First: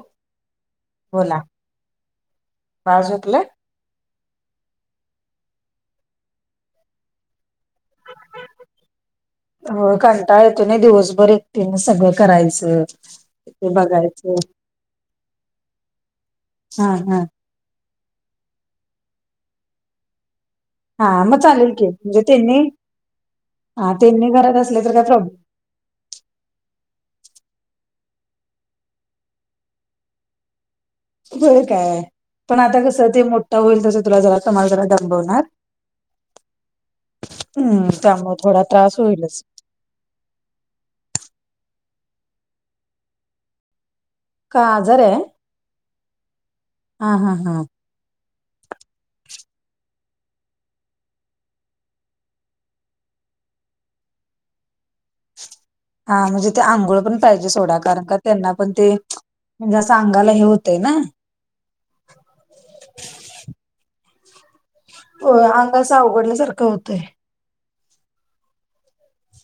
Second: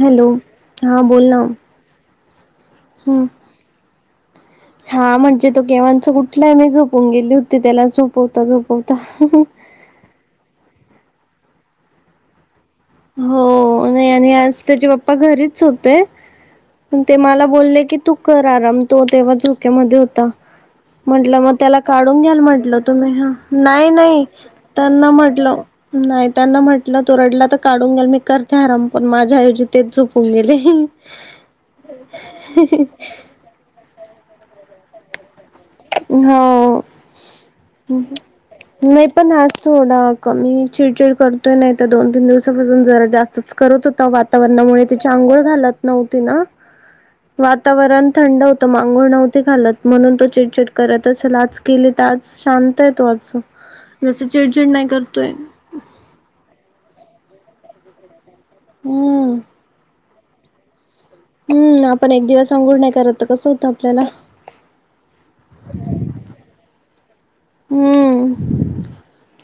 Hello, हा बोला. बाळ झोपलय? हा म्हणजे तो केवांच ऊठलाय मी झोपून गेली होती त्याला झोपवता झोपवता. अ कंटाळ येतो नाही. दिवसभर एकटीन सगळं करायचं! हो ते नाही आणि बघायचं आज त्याचे पप्पा घरीच होते. हा पण ते हा मला बोलले की तू कर आराम तो तेव्हा झोक्यामध्ये होता. हा म्हटलं मग चालेल त्याला की काढून म्हणजे घ्याल त्यांनी म्हटलं! तुम्ही ह नाही हा नाही त्यांनी घरात असले तर काय त्यांना प्रॉब्लेम म्हटलं नाही त्यांना म्हटलं तो रडला तर काढून घेल मी करते. आराम पण माझ्या ऐवजी तेच झोपून गेले. वय काय! पण आता कसं ते मोठं होईल तस तुला जरा तुम्हाला जरा दांबवणार हो हम्म त्यामुळे थोडा त्रास नाही पण होईलच आ ज थोडा कमी चिडचीड करतोय नाही. तर दोन तीन दिवसापासून जरा जास्तच करत होता. का वाताणामुळे आजार आहे आंघोळ घालत नव्हती ना! हा हा हा वातावरण थंड तर मग आंघोळ नव्हती खालत म्हणून तो जरा चडचिड करत असेल. आज केले तर आज शांत आहे. तो आज चिडचिड नाही करतोय. हा म्हणजे ते आंघोळ पण पाहिजे. सोडा कारण त्यांना पण ते हम्म म्हणजे अस अगाला हे होतय ना! हम्म आपण एक दिवस अंघोळ नाही करत कसं होतं. आपल्याला हो आंग अस अवघडण्यासारखं होतंय. हम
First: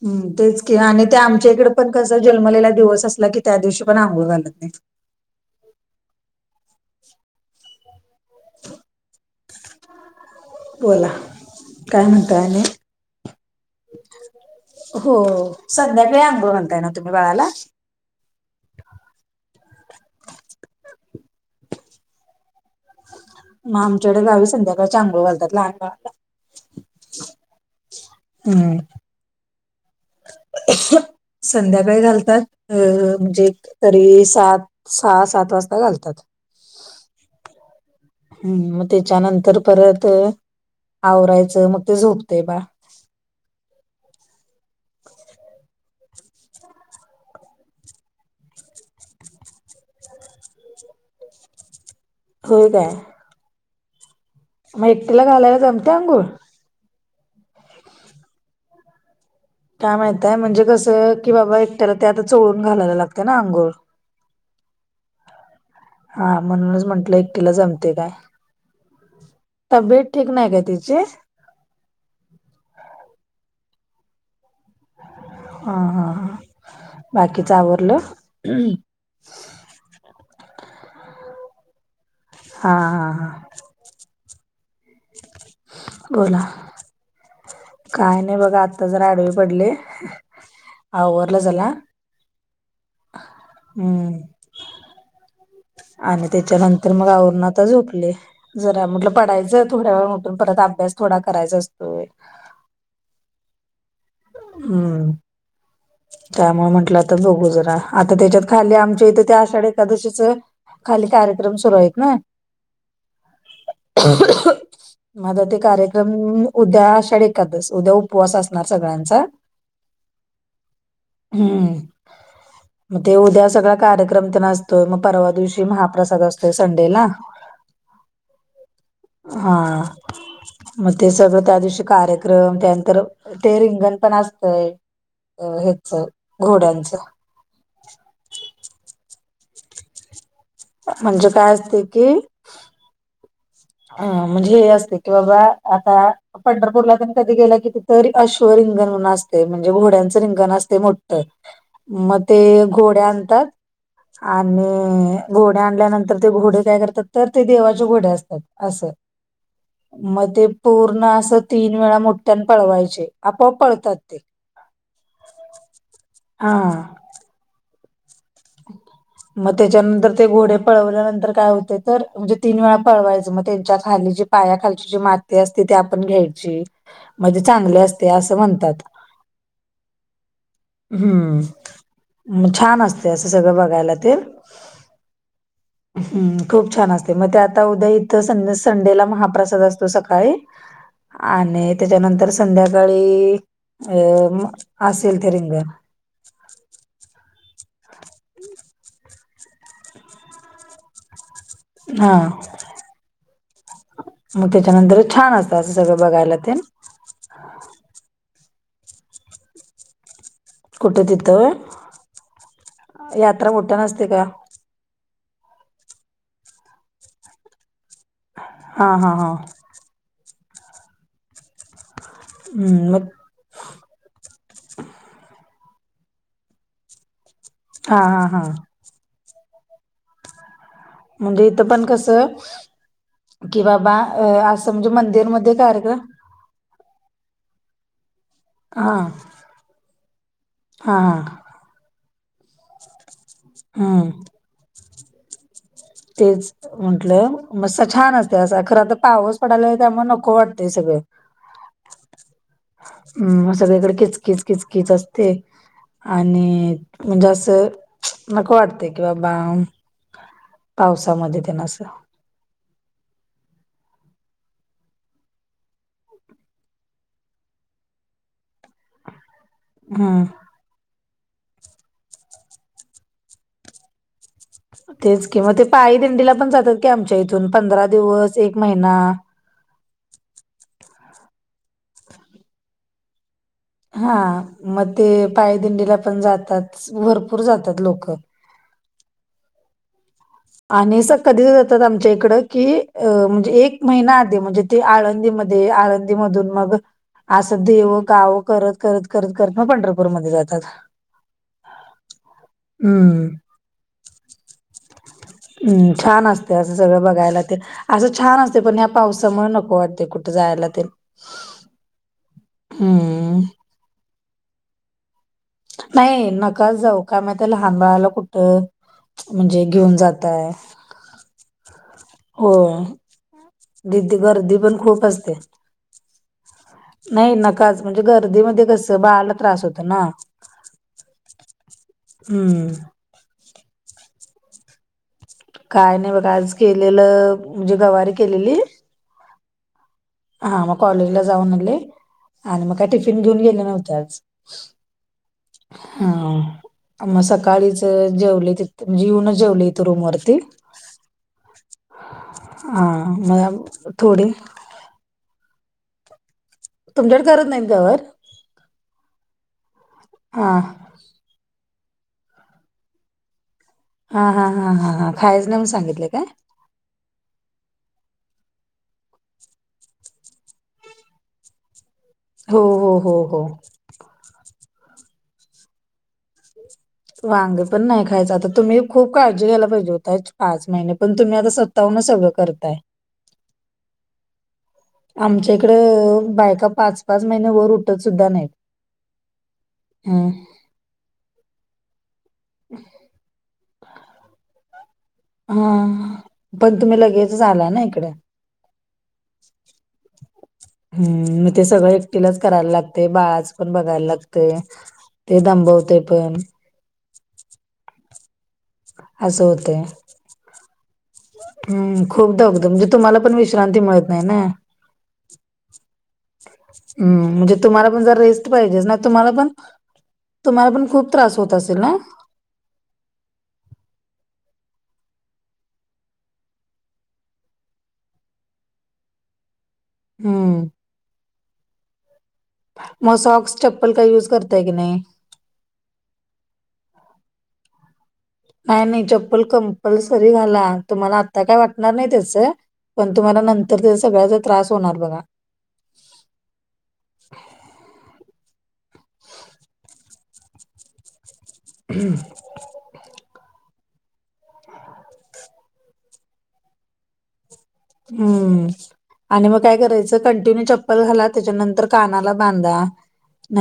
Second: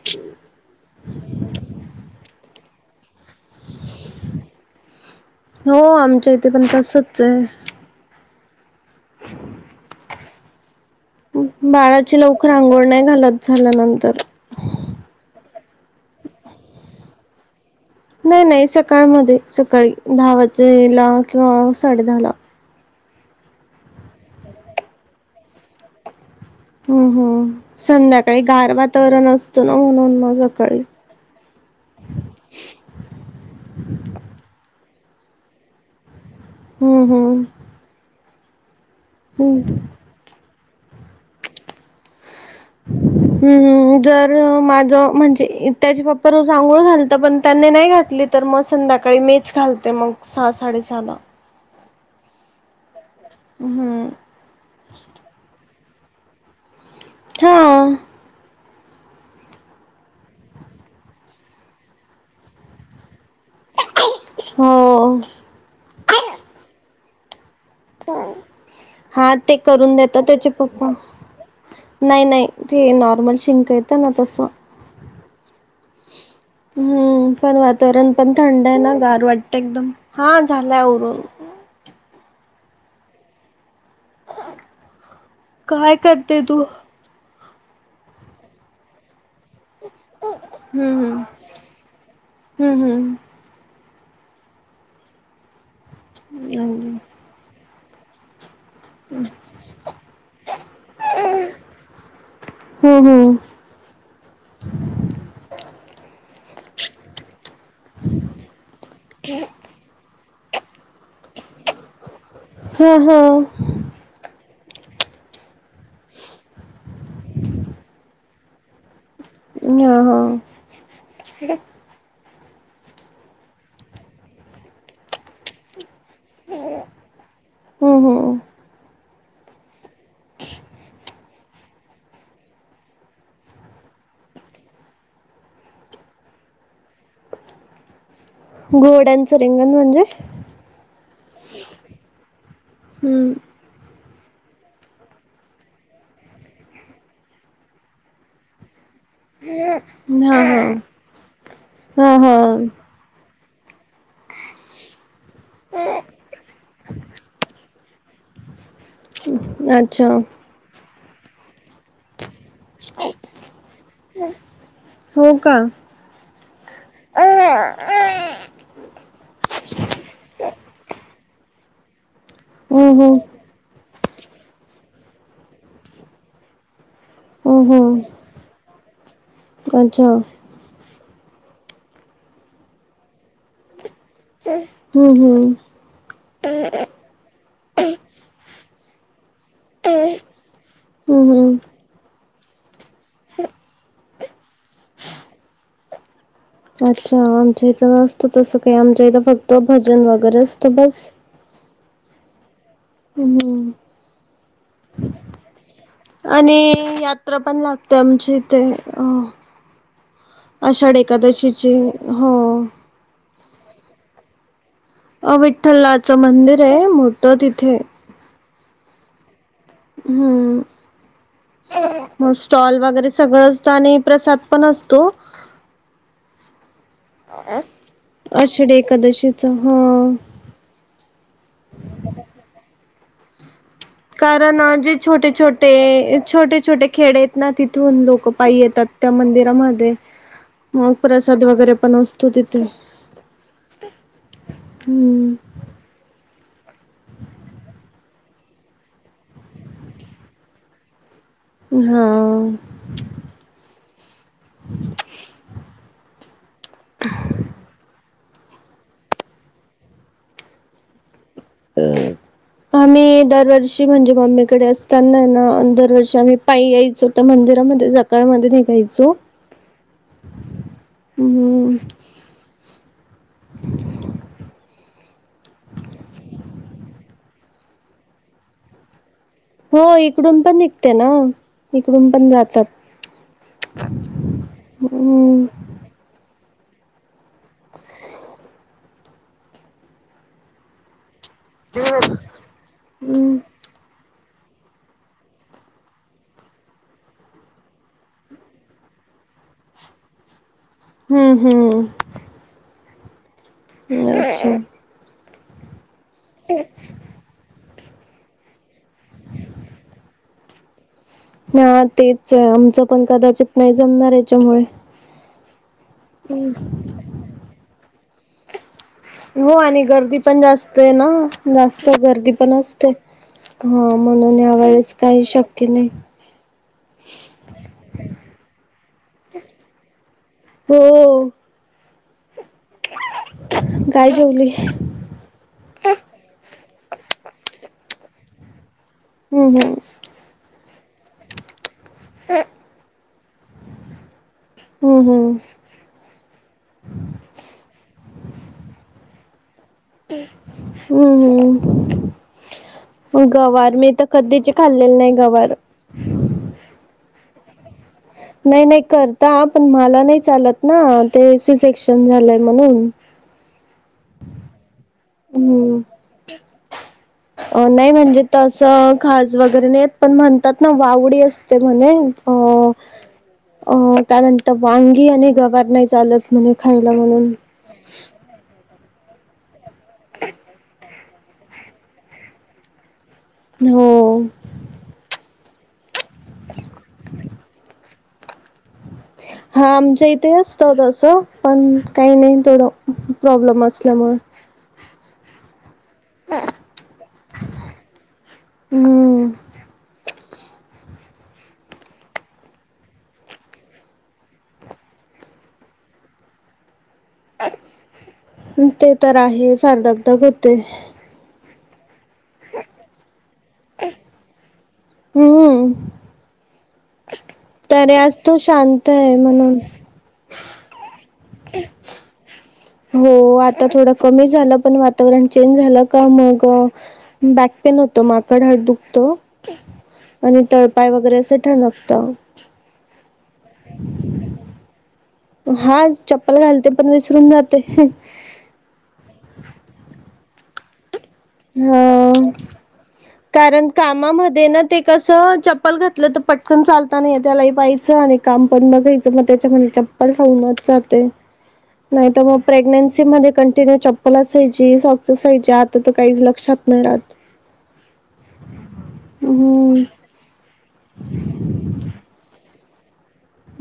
हम् तेच कि आणि ते आमच्या इकडे पण कस जन्मलेला दिवस असला की त्या दिवशी पण आंघोळ घालत नाही. हो आमच्या इथे पण तंसच हे [inaudible] बोला काय बाळाची म्हणताय लवकर आणि आंघोळ नाही घालत. झाल्यानंतर हो संध्याकाळी आंघोळ घालताना तुम्ही बाळाला? नाही नाही सकाळमध्ये सकाळी दहा वाजेला किंवा साडे दहाला मग आमच्याकडे गावी संध्याकाळी चांगळ घालतात. लहान बाळाला हं हं संध्याकाळी गार हम्म वातावरण असतना म्हणून मग सकाळी संध्याकाळी घालतात. अ म्हणजे तरी सात सहा सात वाजता घालतात. हम्म हम्म हम्म मग त्याच्यानंतर हम्म परत आवरायचं मग झोपते. बाळ हम्मम् जर माझ म्हणजे त्याचे बाप्पा रोज आंघोळ घालता पण त्यांनी नाही घातली. तर मग संध्याकाळी मीच घालते मग सहा साडे सहाला होय काय? हम म्हणजे तुला घालायला जमते आंघोळ! हा काय माहितये म्हणजे कसं की बाबा एकट्याला ते आता चोळून घालायला लागते. ना आंघोळ हो हा म्हणूनच म्हटलं एकटीला जमत हा ते करून तब्येत देता ठीक नाही त्याचे काय पप्पा तिची हा नाही नाही ते नॉर्मल शिक येतं ना तसं हा हा हम्म बाकीच पण आवरलं वातावरण पण थंड आहे. ना गार वाटतं एकदम हा झालाय आवरून हा हा हा काय करते बोला तू? काय नाही बघा आत्ता जरा आडवी पडले. हम्म आवरलं झला हम्म हम्म हम्म! आणि त्याच्यानंतर मग आवरून आता झोपले जरा म्हटलं पडायचं थोड्या वेळ उठून परत अभ्यास थोडा करायचा असतोय. हम्म हम्म! हम्म! त्यामुळं म्हटलं आता बघू जरा आता त्याच्यात खाली आमच्या इथं ते आषाढ एकादशीच खाली कार्यक्रम सुरू आहे. हा हा! [inaudible] माझा ते कार्यक्रम उद्या आषाढी एकादस उद्या उपवास असणार सगळ्यांचा हम्म हा हा! हम्म! म ते उद्या सगळा कार्यक्रम ते असतोय मग परवा दिवशी महाप्रसाद अस तोय संडेला हम्म हम्म हा. मग ते सगळं त्या दिवशी कार्यक्रम त्यानंतर ते रिंगण पण असतंय. अ हेच घोड्यांचं. घोड्यांचं रिंगण म्हणजे? म्हणजे काय असते की हम्म! अ म्हणजे हे असते की बाबा आता पंढरपूरला पण कधी गेला किती तरी अश्व रिंगन म्हणून असत ते म्हणजे घोड्यांचं हा रिंगण हा असतय मोठतं हा मग हा ते घोडे आणतात. आणि घोडे आणल्यानंतर ते घोडे काय करतात तर ते देवाचे घोडे असतात. असं अच्छा मग ते पूर्ण अस तीन वेळा मोठ्यान पळवायचे आपोआप पळतात ते हा! अ! म त्याच्यानंतर ते घोडे पळवल्यानंतर काय होते तर म्हणजे तीन वेळा हम्म हम्म पळवायचं मग त्यांच्या खाली जी पायाखालची जी माती असते ती आपण घ्यायची. म्हणजे हम्म चांगले हम्म असते असं म्हणतात. अच्छा! हम्म, छान असते असं सगळं बघायला ते. हम्म हम्म! हम्म खूप छान असते मग ते आता उद्या इथं सं संडेला महाप्रसाद अस तो सकाळी हम्म हम्म आणि त्याच्यानंतर संध्याकाळी अ असेल ते रिंगण. अच्छा, आमच्या इथं नसत तसं काही आमच्या इथं फक्त भजन वगैरे असत बस. हा हम्म मग त्याच्यानंतर छान असत असं सगळं बघायला ते. कुत्र पण लागते आमच्या इथे अ. आषाढ कुठं तिथं होय? एकादशीची हो. यात्रा मोठ्याने असते का? अ विठ्ठलाच मंदिर आहे मोठं तिथे. हा हा हा! हम्म, म स्टॉल हं, मग वगैरे सगळंच असतं आणि प्रसाद पण असतो. हां हां हां. आषाढी एकादशीचा, हा. म्हणजे इथं पण कस? की बाबा. अ कारण असं म्हणजे जे छोटे, मंदिरमध्ये कार्यक्रम छोटे, छोटे, छोटे खेडे आहेत ना? तिथून लोक. पा येतात. हां त्या मंदिरामध्ये मग हां हां. प्रसाद वगैरे पण असतो तिथे. हा. हो. तेच. म्हटलं मस्त छान असते अस, खरं तर पाऊस पडायला त्यामुळे नको वाटत सगळं. हा. हम् सगळीकडे किचकीच किचकीच असते. आणि म्हणजे असं नको वाटतय किंवा बाम पावसामध्ये त्यांन असं. आम्ही दरवर्षी म्हणजे मम्मीकडे असताना ना? दरवर्षी आम्ही पायी यायचो. तर मंदिरामध्ये जकाळ मध्ये निघायचो. हा. हम. तेच किं मग ते पायी दिंडीला पण जातात की आमच्या इथून पंधरा दिवस एक महिना. हो इकडून पण निघते ना? इकडून पण जातात. हा मग ते हम्म पायदिंडीला पण जातात भरपूर जातात लोक. आणि असं कधीच जातात आमच्या इकडं की अ हम्म म्हणजे एक महिना आधी म्हणजे ते आळंदीमध्ये, आळंदी मधून मग. असं देहुगाव करत, करत, करत, करत मग पंढरपूरमध्येध्ये जातात. हम्म हम्म. हम्म. अच्छा. हम्म, छान असते असं सगळं बघायला ते. असं छान असते पण ह्या पावसामुळे नको वाटते कुठं जायला तेन. ह तेच आहे आमचं पण हं, कदाचित नाही जमणार याच्यामुळे. नाही! नकाच जाऊ का माहित आहे? लहान बाळालं कुठं? हो म्हणजे आणि घेऊन गर्दी पण जाताय. जास्त आहे ना? जास्त गर्दी पण होय. असते. हा, तिथे म्हणून या गर्दी पण वेळेस खूप काही असते. शक्य नाही. नाही नकाच, म्हणजे गर्दीमध्ये कस? बाळाला त्रास होत ना. हो हम्म. काय जेवली? काय नाही बघा, आज केलेलं म्हणजे गवारी केलेली? हम्म. हा मग कॉलेजला जाऊन आले. आणि मग काय टिफिन घेऊन गेले नव्हते आज. हम्म हम्म हा मग सकाळीच जेवले तिथं म्हणजे येऊनच जेवले. इथं रूमवरती हम्म हा हम् मग गवार मी तर थोडी कधीचे खाल्लेलं नाही गवार तुमच्याकडे करत नाहीत गवार? नाही नाही करतात. पण मला नाही हा चालत ना? ते सी सेक्शन झालंय म्हणून हा हा हा हा ह खायच नाही म्हणून सांगितलंय काय? अ नाही म्हणजे तसं खाज वगैरे नाहीे येत, पण म्हणतात ना? वावडी असते म्हणे. अ हो हो हो हो. त वांगी आणि गवार नाही चालत म्हणे. खायला [unintelligible] वांग पण नाही खायच आता तुम्ही खूप काळजी घ्यायला पाहिजे होता [unintelligible] पाच महिने. पण तुम्ही आता स्वतःहूनच सगळं करताय. हो. आमच्या इकडं बायका पाच पाच महिने वर उठत सुद्धा नाही. हा आमच्या इथे असत तस पण काही नाही. थोड प्रॉब्लेम असल्यामुळ हा पण तुम्ही लगेचच आलाय ना इकड. [inaudible] हम्म हम्म मग ते सगळं एकटीलाच करायला लागतय बाळाच पण बघायला लागतय. ते दबवतंय पण. ते तर असं आहे होते फार दगदग होते. हम्म खूप दगदग म्हणजे तुम्हाला पण विश्रांती मिळत नाही ना. हम्म. हम्म म्हणजे तुम्हाला तरी पण आज जरा तो रेस्ट पाहिजेच शांत ना आहे तुम्हाला पण म्हणून. तुम्हाला पण खूप त्रास होत असेल ना. हो आता थोडं कमी झालं पण वातावरण चेंज झालं का मग बॅक पेन होत माकड हाड दुखत. आणि हम्म तळपाय वगैरे अस ठनकत. मग सॉक्स, चप्पल काही युज करताय की नाही. हा चप्पल घालते पण विसरून जाते. नाही नाही चप्पल कंपलसरी घाला तुम्हाला आ आता काय वाटणार नाही हा त्याच, पण तुम्हाला कारण नंतर त्याज सगळ्याचा त्रास होणार बघा. पल घातलं तर पटकन चालता नाही येत त्यालाही पायचं आणि काम पण बघायचं मग त्याच्या मध्ये चप पल राहूनच जातय. नाही तर मग प्रेग्नेन्सी मध्ये कंटिन्यू चप्पल असायची, सॉक्स असायची आता तर काहीच लक्षात नाही रात. हम्म आणि मग काय हम्म करायचं कंटिन्यू चप्पल घाला त्याच्यानंतर कानाला बांदा.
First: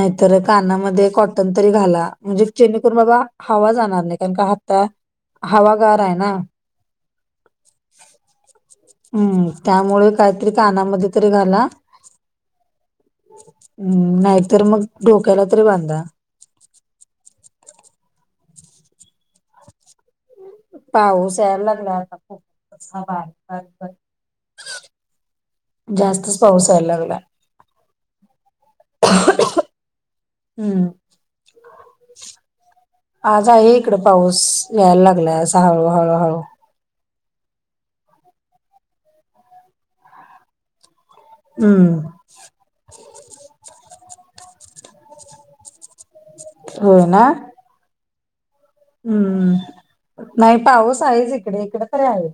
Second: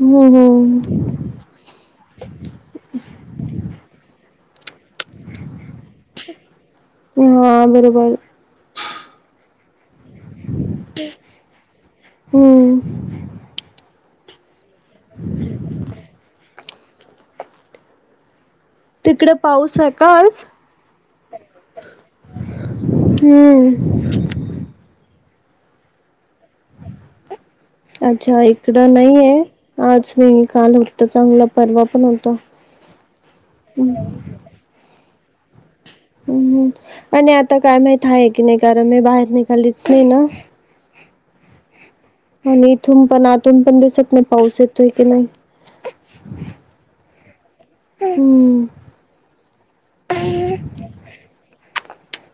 हम्म हम्म कानामध्ये कॉटन तरी घाला म्हणजे जेणे करून बाबा हवा जाणार नाही कारण का हाता हवा गार आहे ना. हा बरोबर. हम्म त्यामुळे काहीतरी कानामध्ये तरी घाला. हम्म हम्म नाहीतर मग डोक्याला तरी बांदा. तिकड पाऊस आहे का आज? पाऊस यायला लागला आता खूप हम्म [unintelligible] जास्तच पाऊस याय लागला. अच्छा एक [unintelligible] कडं नहीय आज [unintelligible] काल हम्म होतं चांगल पर्वा पण होतं. आज आहे इकडं पाऊ याय लागलाय असा हळूहळु. हम् आणि आता काय माहित आहे की नाही कारण मी बाहेर निघालीच नाही ना. हम्म. आणि इथून पण आतून पण दिसत नाही पाऊस येतोय की नाही हो ना. हम्म. हम्म नाही पाऊस आहेच इकडे इकडे तरी आहे.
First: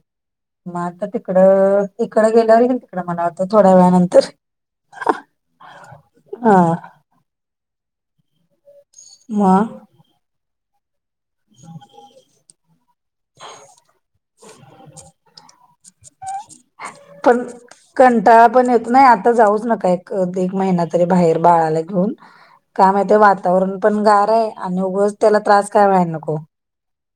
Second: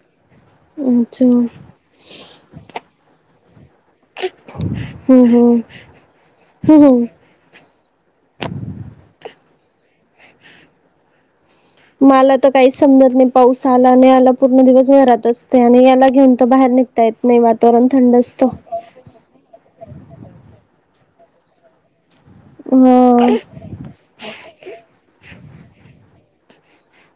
म आता अच्छा तिकडं तिकडं गेल्यावर तिकडं मला होतं थोड्या वेळानंतर हम्म हम्म. आ. हम्म हम्म. म मला तर काहीच समजत नाही पाऊस आला नाही आला पूर्ण दिवस घरातच आणि याला घेऊन तो बाहेर निघता येत नाही पण वातावरण थंड कंटाळा असतो पण येत नाही आता जाऊच नका एक एक महिना तरी बाहेर बाळाला घेऊन का हा माहिती वातावरण पण गारा आणि उगच त्याला त्रास काय व्हाय नको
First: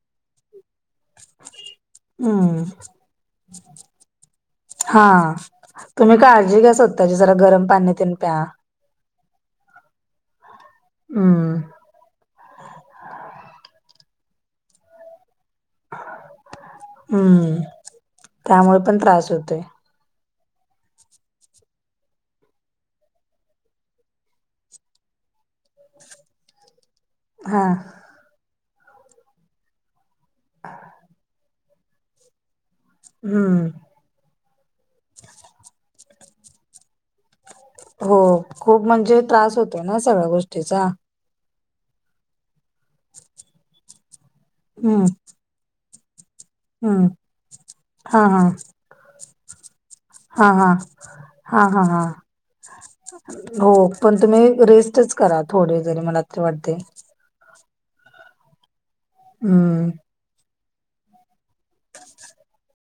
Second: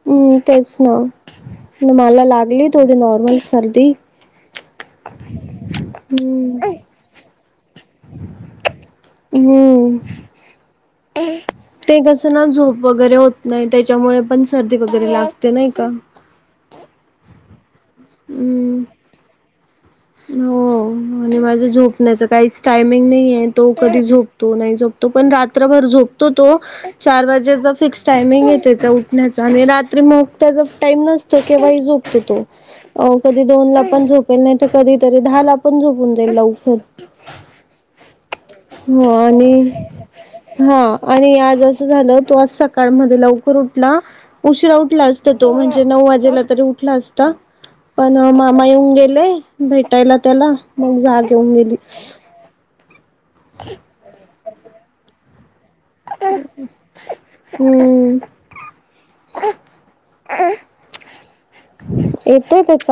हम्म तेच ना मला हम्म लागली थोडी नॉर्मल सर्दी हा तुम्ही काळजी हम्म घ्या स्वतःची जरा गरम पाण्या तून प्या हम्म. हम्म ते कसं ना झोप वगैरे होत नाही त्याच्यामुळे पण सर्दी वगैरे लागते नाही का हम्म त्यामुळे हम्म पण त्रास होतोय हो आणि माझं झोपण्याच काईच टायमिंग नई हे तो कधी झोप तो नाही झोपतो पण रात्रभर झोपतो तो चार हा वाजेचा फिक्स टायमिंग आहे त्याचा उठण्याचा आणि रात्री मग त्याचा टाइम नसतो केव्हाही झोपतो तो कधी हम्म दोनला पण झोपेल नाहीत कधीतरी दहाला पण झोपून जाईल लवकर हो खूप हो म्हणजे आणि त्रास होतो ना सगळ्या हा गोष्टीचा. आणि आज असं झालं तो आज सकाळमध्ये लवकर उठला उशीरा हम्म उठलाच ते तो म्हणजे नऊ वाजेला तरी उठला हम्म असता पण हा हा मामा येऊन गेले भेटायला हा त्याला हा मग जाग येऊन हा गेली हा हा हो पण तुम्ही रेस्टच करा थोडे जरी मला तरी वाटते. हम्म. हम्म.. येतोय